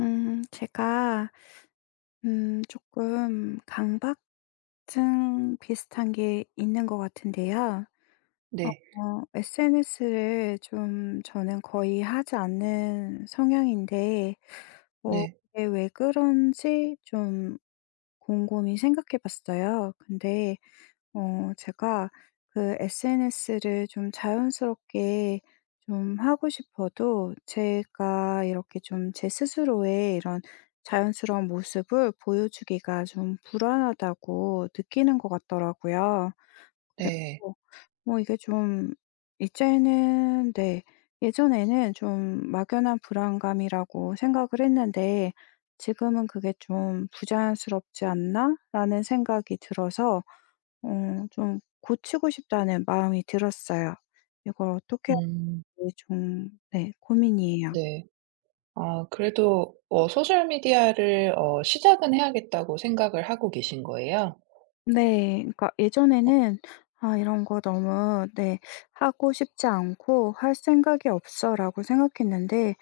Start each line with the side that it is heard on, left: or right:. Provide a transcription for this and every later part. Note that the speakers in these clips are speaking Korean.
left: 음, 제가, 조금 강박증 비슷한 게 있는 것 같은데요.
right: 네.
left: SNS를 좀 저는 거의 하지 않는 성향인데, 어,
right: 네.
left: 이게 왜 그런지 좀 곰곰이 생각해 봤어요. 근데 제가 그 SNS를 좀 자연스럽게 좀 하고 싶어도, 제가 이렇게 좀 제 스스로의 이런 자연스러운 모습을 보여주기가 좀 불안하다고 느끼는 것 같더라고요.
right: 네.
left: 그래서 뭐 이게 좀 이제는, 네, 예전에는 좀 막연한 불안감이라고 생각을 했는데, 지금은 그게 좀 '부자연스럽지 않나?'라는 생각이 들어서 좀 고치고 싶다는 마음이 들었어요. 이걸 어떻게 해야
right: 음
left: 할지 좀, 네, 고민이에요.
right: 네. 아 그래도 소셜 미디어를 시작은 해야겠다고 생각을 하고 계신 거예요?
left: 네. 그러니까 예전에는 '아 이런 거 너무 네 하고 싶지 않고 할 생각이 없어.'라고 생각했는데,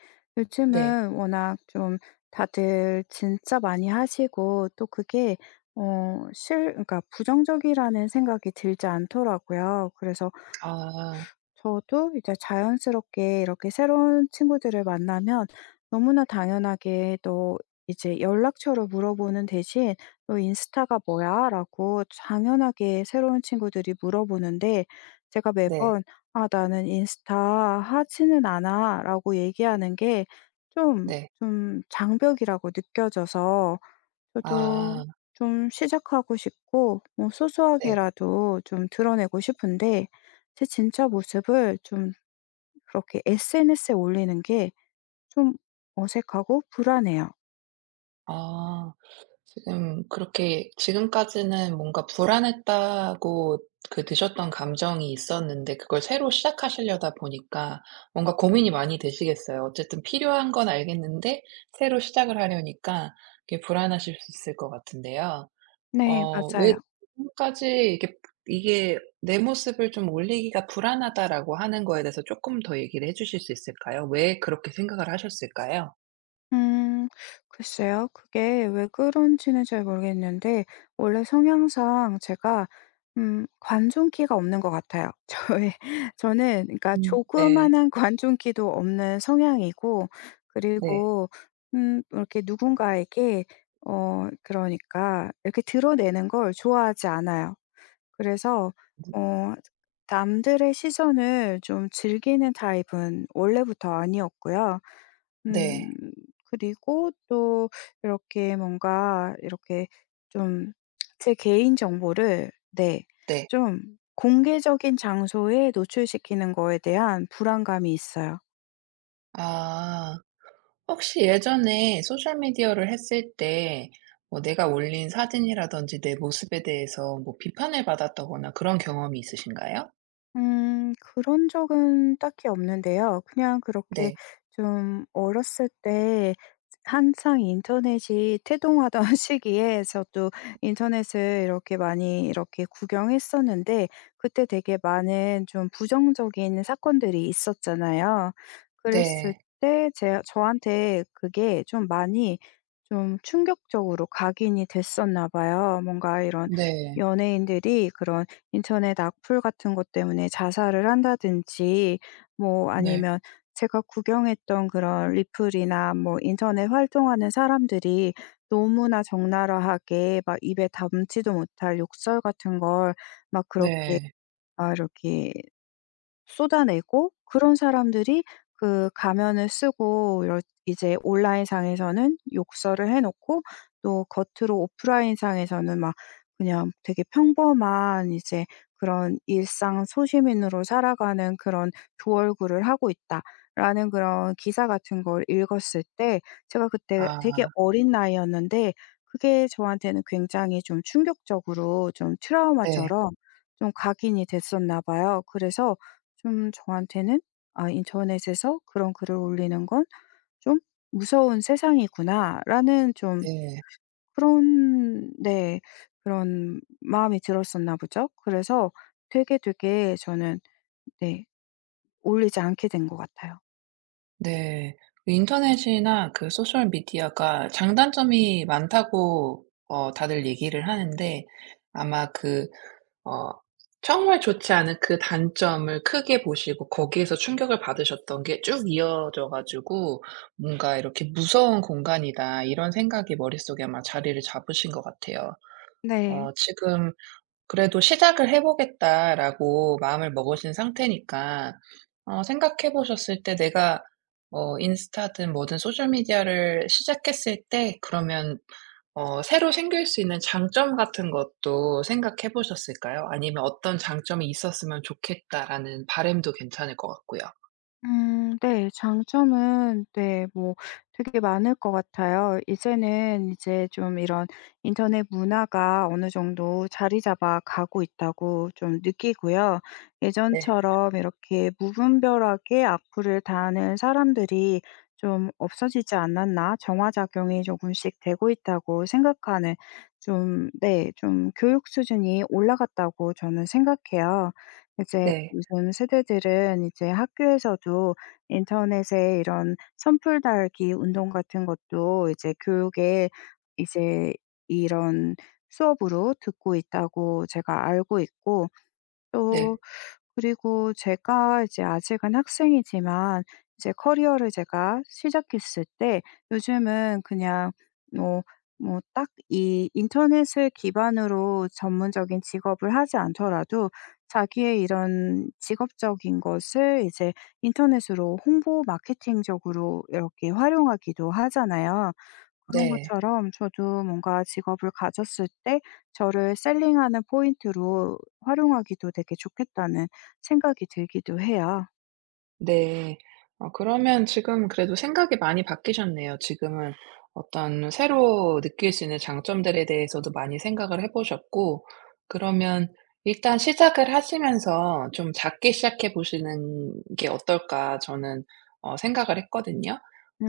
right: 네.
left: 요즘은 워낙 좀 다들 진짜 많이 하시고, 또 그게 어 실 그러니까 부정적이라는 생각이 들지 않더라고요. 그래서
right: 아
left: 저도 이제 자연스럽게, 이렇게 새로운 친구들을 만나면 너무나 당연하게 또 이제 연락처를 물어보는 대신 "너 인스타가 뭐야?" 라고 당연하게 새로운 친구들이 물어보는데, 제가
right: 네.
left: 매번 "아 나는 인스타 하지는 않아." 라고 얘기하는 게 좀,
right: 네.
left: 좀 장벽이라고 느껴져서, 저도
right: 아
left: 좀 시작하고 싶고 뭐
right: 네.
left: 소소하게라도 좀 드러내고 싶은데, 제 진짜 모습을 좀 그렇게 SNS에 올리는 게 좀 어색하고 불안해요.
right: 아 지금 그렇게 지금까지는 뭔가 불안했다고 그 드셨던 감정이 있었는데 그걸 새로 시작하시려다 보니까 뭔가 고민이 많이 되시겠어요. 어쨌든 필요한 건 알겠는데 새로 시작을 하려니까 이게 불안하실 수 있을 것 같은데요.
left: 네,
right: 왜
left: 맞아요.
right: 지금까지 이게 '내 모습을 좀 올리기가 불안하다.'라고 하는 거에 대해서 조금 더 얘기를 해 주실 수 있을까요? 왜 그렇게 생각을 하셨을까요?
left: 음. 글쎄요. 그게 왜 그런지는 잘 모르겠는데, 원래 성향상 제가 관종기가 없는 것 같아요. 저의 저는 그러니까
right: 음. 네.
left: 조그마한 관종기도 없는 성향이고,
right: 네.
left: 그리고 이렇게 누군가에게 그러니까 이렇게 드러내는 걸 좋아하지 않아요. 그래서 어 남들의 시선을 좀 즐기는 타입은 원래부터 아니었고요. 음
right: 네.
left: 그리고 또 이렇게 뭔가 이렇게 좀 제 개인 정보를, 네,
right: 네.
left: 좀 공개적인 장소에 노출시키는 거에 대한 불안감이 있어요.
right: 아. 혹시 예전에 소셜 미디어를 했을 때 뭐 내가 올린 사진이라든지 내 모습에 대해서 뭐 비판을 받았다거나 그런 경험이 있으신가요?
left: 그런 적은 딱히 없는데요. 그냥 그렇게
right: 네.
left: 좀 어렸을 때 한창 인터넷이 태동하던 시기에 저도 인터넷을 이렇게 많이 이렇게 구경했었는데, 그때 되게 많은 좀 부정적인 사건들이 있었잖아요. 그랬을
right: 네.
left: 때 제 저한테 그게 좀 많이 좀 충격적으로 각인이 됐었나 봐요. 뭔가 이런
right: 네.
left: 연예인들이 그런 인터넷 악플 같은 것 때문에 자살을 한다든지, 뭐
right: 네.
left: 아니면 제가 구경했던 그런 리플이나 뭐 인터넷 활동하는 사람들이 너무나 적나라하게 막 입에 담지도 못할 욕설 같은 걸 막 그렇게
right: 네.
left: 막 이렇게 쏟아내고, 그런 사람들이 그 가면을 쓰고 이 이제 온라인상에서는 욕설을 해 놓고 또 겉으로 오프라인상에서는 막 그냥 되게 평범한 이제 그런 일상 소시민으로 살아가는, 그런 두 얼굴을 하고 있다라는 그런 기사 같은 걸 읽었을 때, 제가 그때
right: 아.
left: 되게 어린 나이였는데 그게 저한테는 굉장히 좀 충격적으로 좀
right: 네.
left: 트라우마처럼 좀 각인이 됐었나 봐요. 그래서 좀 저한테는 '아 인터넷에서 그런 글을 올리는 건 좀 무서운 세상이구나.'라는 좀
right: 네.
left: 그런, 네, 그런 마음이 들었었나 보죠. 그래서 되게, 되게 저는, 네, 올리지 않게 된 것 같아요.
right: 네. 그 인터넷이나 그 소셜 미디어가 장단점이 많다고 다들 얘기를 하는데 아마 그 어 정말 좋지 않은 그 단점을 크게 보시고 거기에서 충격을 받으셨던 게 쭉 이어져 가지고 뭔가 이렇게 '무서운 공간이다.' 이런 생각이 머릿속에 아마 자리를 잡으신 것 같아요.
left: 네.
right: 지금 그래도 '시작을 해 보겠다.'라고 마음을 먹으신 상태니까 생각해 보셨을 때 내가 인스타든 뭐든 소셜 미디어를 시작했을 때 그러면 새로 생길 수 있는 장점 같은 것도 생각해 보셨을까요? 아니면 '어떤 장점이 있었으면 좋겠다.'라는 바람도 괜찮을 것 같고요.
left: 음, 네. 장점은, 네, 뭐 되게 많을 것 같아요. 이제는 이제 좀 이런 인터넷 문화가 어느 정도 자리 잡아 가고 있다고 좀 느끼고요.
right: 네.
left: 예전처럼 이렇게 무분별하게 악플을 다는 사람들이 좀 없어지지 않았나, 정화작용이 조금씩 되고 있다고 생각하는, 좀, 네, 좀 교육 수준이 올라갔다고 저는 생각해요. 이제
right: 네.
left: 요즘 세대들은 이제 학교에서도 인터넷에 이런 선풀 달기 운동 같은 것도 이제 교육에 이제 이런 수업으로 듣고 있다고 제가 알고 있고,
right: 네.
left: 또 그리고 제가 이제 아직은 학생이지만 이제 커리어를 제가 시작했을 때, 요즘은 그냥 뭐 뭐 딱 이 인터넷을 기반으로 전문적인 직업을 하지 않더라도 자기의 이런 직업적인 것을 이제 인터넷으로 홍보 마케팅적으로 이렇게 활용하기도 하잖아요. 그런
right: 네.
left: 것처럼 저도 뭔가 직업을 가졌을 때 저를 셀링하는 포인트로 활용하기도 되게 좋겠다는 생각이 들기도 해요.
right: 네. 그러면 지금 그래도 생각이 많이 바뀌셨네요. 지금은 어떤 새로 느낄 수 있는 장점들에 대해서도 많이 생각을 해 보셨고 그러면 일단 시작을 하시면서 좀 작게 시작해 보시는 게 어떨까 저는 생각을 했거든요.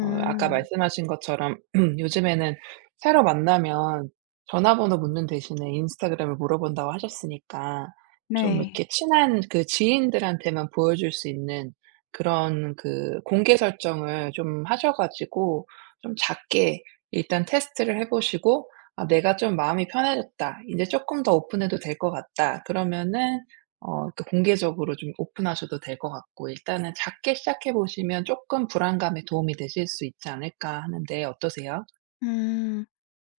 right: 아까 말씀하신 것처럼 요즘에는 새로 만나면 전화번호 묻는 대신에 인스타그램을 물어본다고 하셨으니까 좀
left: 네.
right: 이렇게 친한 그 지인들한테만 보여줄 수 있는 그런 그 공개 설정을 좀 하셔 가지고 좀 작게 일단 테스트를 해 보시고 '아 내가 좀 마음이 편해졌다. 이제 조금 더 오픈해도 될 것 같다.' 그러면은 그 공개적으로 좀 오픈하셔도 될 것 같고 일단은 작게 시작해 보시면 조금 불안감에 도움이 되실 수 있지 않을까 하는데 어떠세요?
left: 음.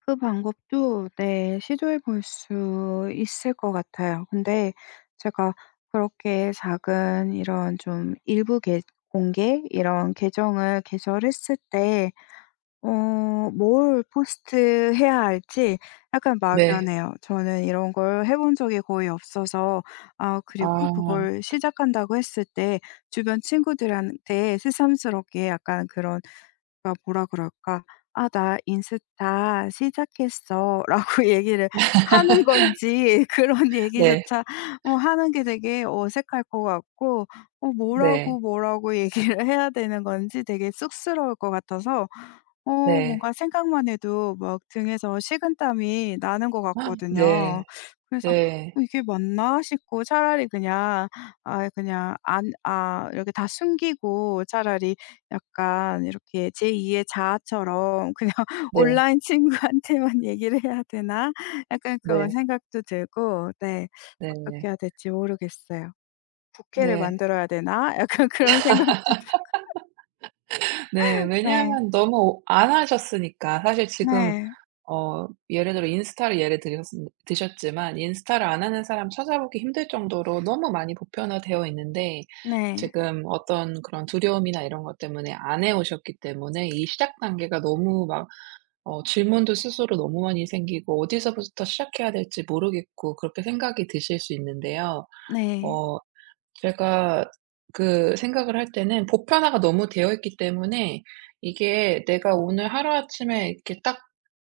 left: 그 방법도, 네, 시도해 볼 수 있을 것 같아요. 근데 제가 그렇게 작은 이런 좀 공개 이런 계정을 개설했을 때 뭘 포스트해야 할지 약간
right: 네.
left: 막연해요. 저는 이런 걸 해본 적이 거의 없어서. 그리고
right: 아.
left: 그걸 시작한다고 했을 때 주변 친구들한테 새삼스럽게 약간 그런 가 뭐라 그럴까? "아 나 인스타 시작했어."라고 얘기를 하는 건지 그런
right: 네.
left: 얘기조차 하는 게 되게 어색할 것 같고,
right: 네.
left: 뭐라고 얘기를 해야 되는 건지 되게 쑥스러울 것 같아서, 어
right: 네.
left: 뭔가 생각만 해도 막 등에서 식은땀이 나는 것
right: 아, 네.
left: 같거든요. 그래서
right: 네.
left: '어 이게 맞나?' 싶고, 차라리 그냥 아예 그냥 안 이렇게 다 숨기고, 차라리 약간 이렇게 제2의 자아처럼 그냥
right: 네.
left: 온라인 친구한테만 얘기를 해야 되나? 약간 그런
right: 네.
left: 생각도 들고, 네. 어떻게
right: 네.
left: 해야 될지 모르겠어요. '부캐를
right: 네.
left: 만들어야 되나?' 약간 그런 생각도.
right: 네.
left: 네.
right: 왜냐하면 너무 안 하셨으니까. 사실 지금
left: 네.
right: 예를 들어 인스타를 예를 들셨은 드셨지만 인스타를 안 하는 사람 찾아보기 힘들 정도로 너무 많이 보편화되어 있는데
left: 네.
right: 지금 어떤 그런 두려움이나 이런 것 때문에 안 해 오셨기 때문에 이 시작 단계가 너무 막 질문도 스스로 너무 많이 생기고 어디서부터 시작해야 될지 모르겠고 그렇게 생각이 드실 수 있는데요.
left: 네.
right: 어 제가 그 생각을 할 때는 보편화가 너무 되어 있기 때문에 이게 내가 오늘 하루아침에 이렇게 딱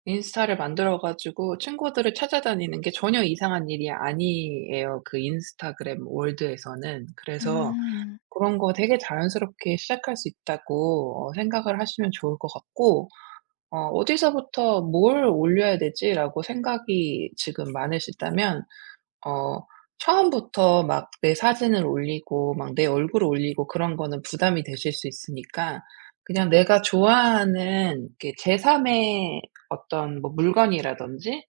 right: 인스타를 만들어 가지고 친구들을 찾아다니는 게 전혀 이상한 일이 아니에요, 그 인스타그램 월드에서는. 그래서
left: 음.
right: 그런 거 되게 자연스럽게 시작할 수 있다고 생각을 하시면 좋을 것 같고 '어디서부터 뭘 올려야 되지?'라고 생각이 지금 많으시다면 어 처음부터 막 내 사진을 올리고 막 내 얼굴을 올리고 그런 거는 부담이 되실 수 있으니까 그냥 내가 좋아하는 이렇게 제 3의 어떤 뭐 물건이라든지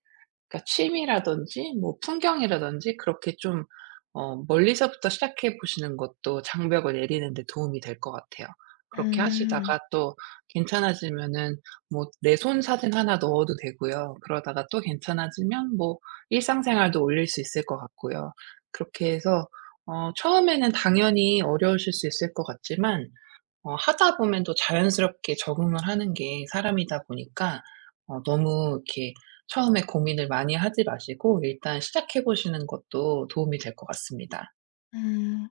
right: 그러니까 취미라든지 뭐 풍경이라든지 그렇게 좀 멀리서부터 시작해 보시는 것도 장벽을 내리는 데 도움이 될 것 같아요. 그렇게
left: 음.
right: 하시다가 또 괜찮아지면은 뭐 내 손 사진 하나 넣어도 되고요. 그러다가 또 괜찮아지면 뭐 일상생활도 올릴 수 있을 것 같고요. 그렇게 해서 처음에는 당연히 어려우실 수 있을 것 같지만 하다 보면 또 자연스럽게 적응을 하는 게 사람이다 보니까 너무 이렇게 처음에 고민을 많이 하지 마시고 일단 시작해 보시는 것도 도움이 될 것 같습니다.
left: 음.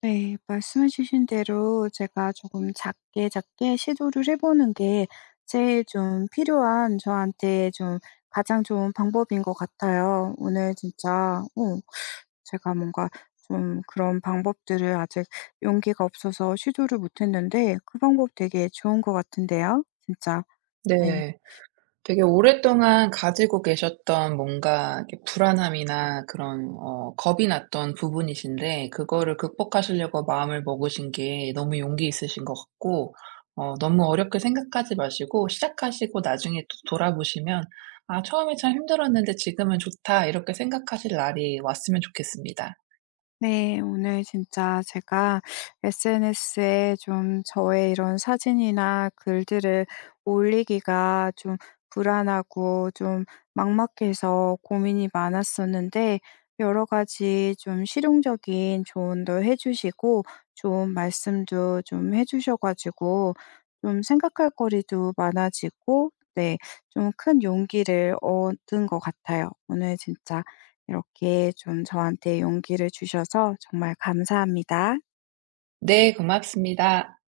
left: 네. 말씀해 주신 대로 제가 조금 작게 작게 시도를 해 보는 게 제일 좀 필요한, 저한테 좀 가장 좋은 방법인 것 같아요. 오늘 진짜 제가 뭔가 좀 그런 방법들을 아직 용기가 없어서 시도를 못 했는데, 그 방법 되게 좋은 것 같은데요, 진짜. 네.
right: 네. 되게 오랫동안 가지고 계셨던 뭔가 이렇게 불안함이나 그런 겁이 났던 부분이신데 그거를 극복하시려고 마음을 먹으신 게 너무 용기 있으신 것 같고 너무 어렵게 생각하지 마시고 시작하시고 나중에 또 돌아보시면 '아 처음에 참 힘들었는데 지금은 좋다.' 이렇게 생각하실 날이 왔으면 좋겠습니다.
left: 네. 오늘 진짜 제가 SNS에 좀 저의 이런 사진이나 글들을 올리기가 좀 불안하고 좀 막막해서 고민이 많았었는데, 여러 가지 좀 실용적인 조언도 해 주시고 좋은 말씀도 좀 해 주셔 가지고 좀 생각할 거리도 많아지고, 네, 좀 큰 용기를 얻은 것 같아요. 오늘 진짜 이렇게 좀 저한테 용기를 주셔서 정말 감사합니다.
right: 네. 고맙습니다.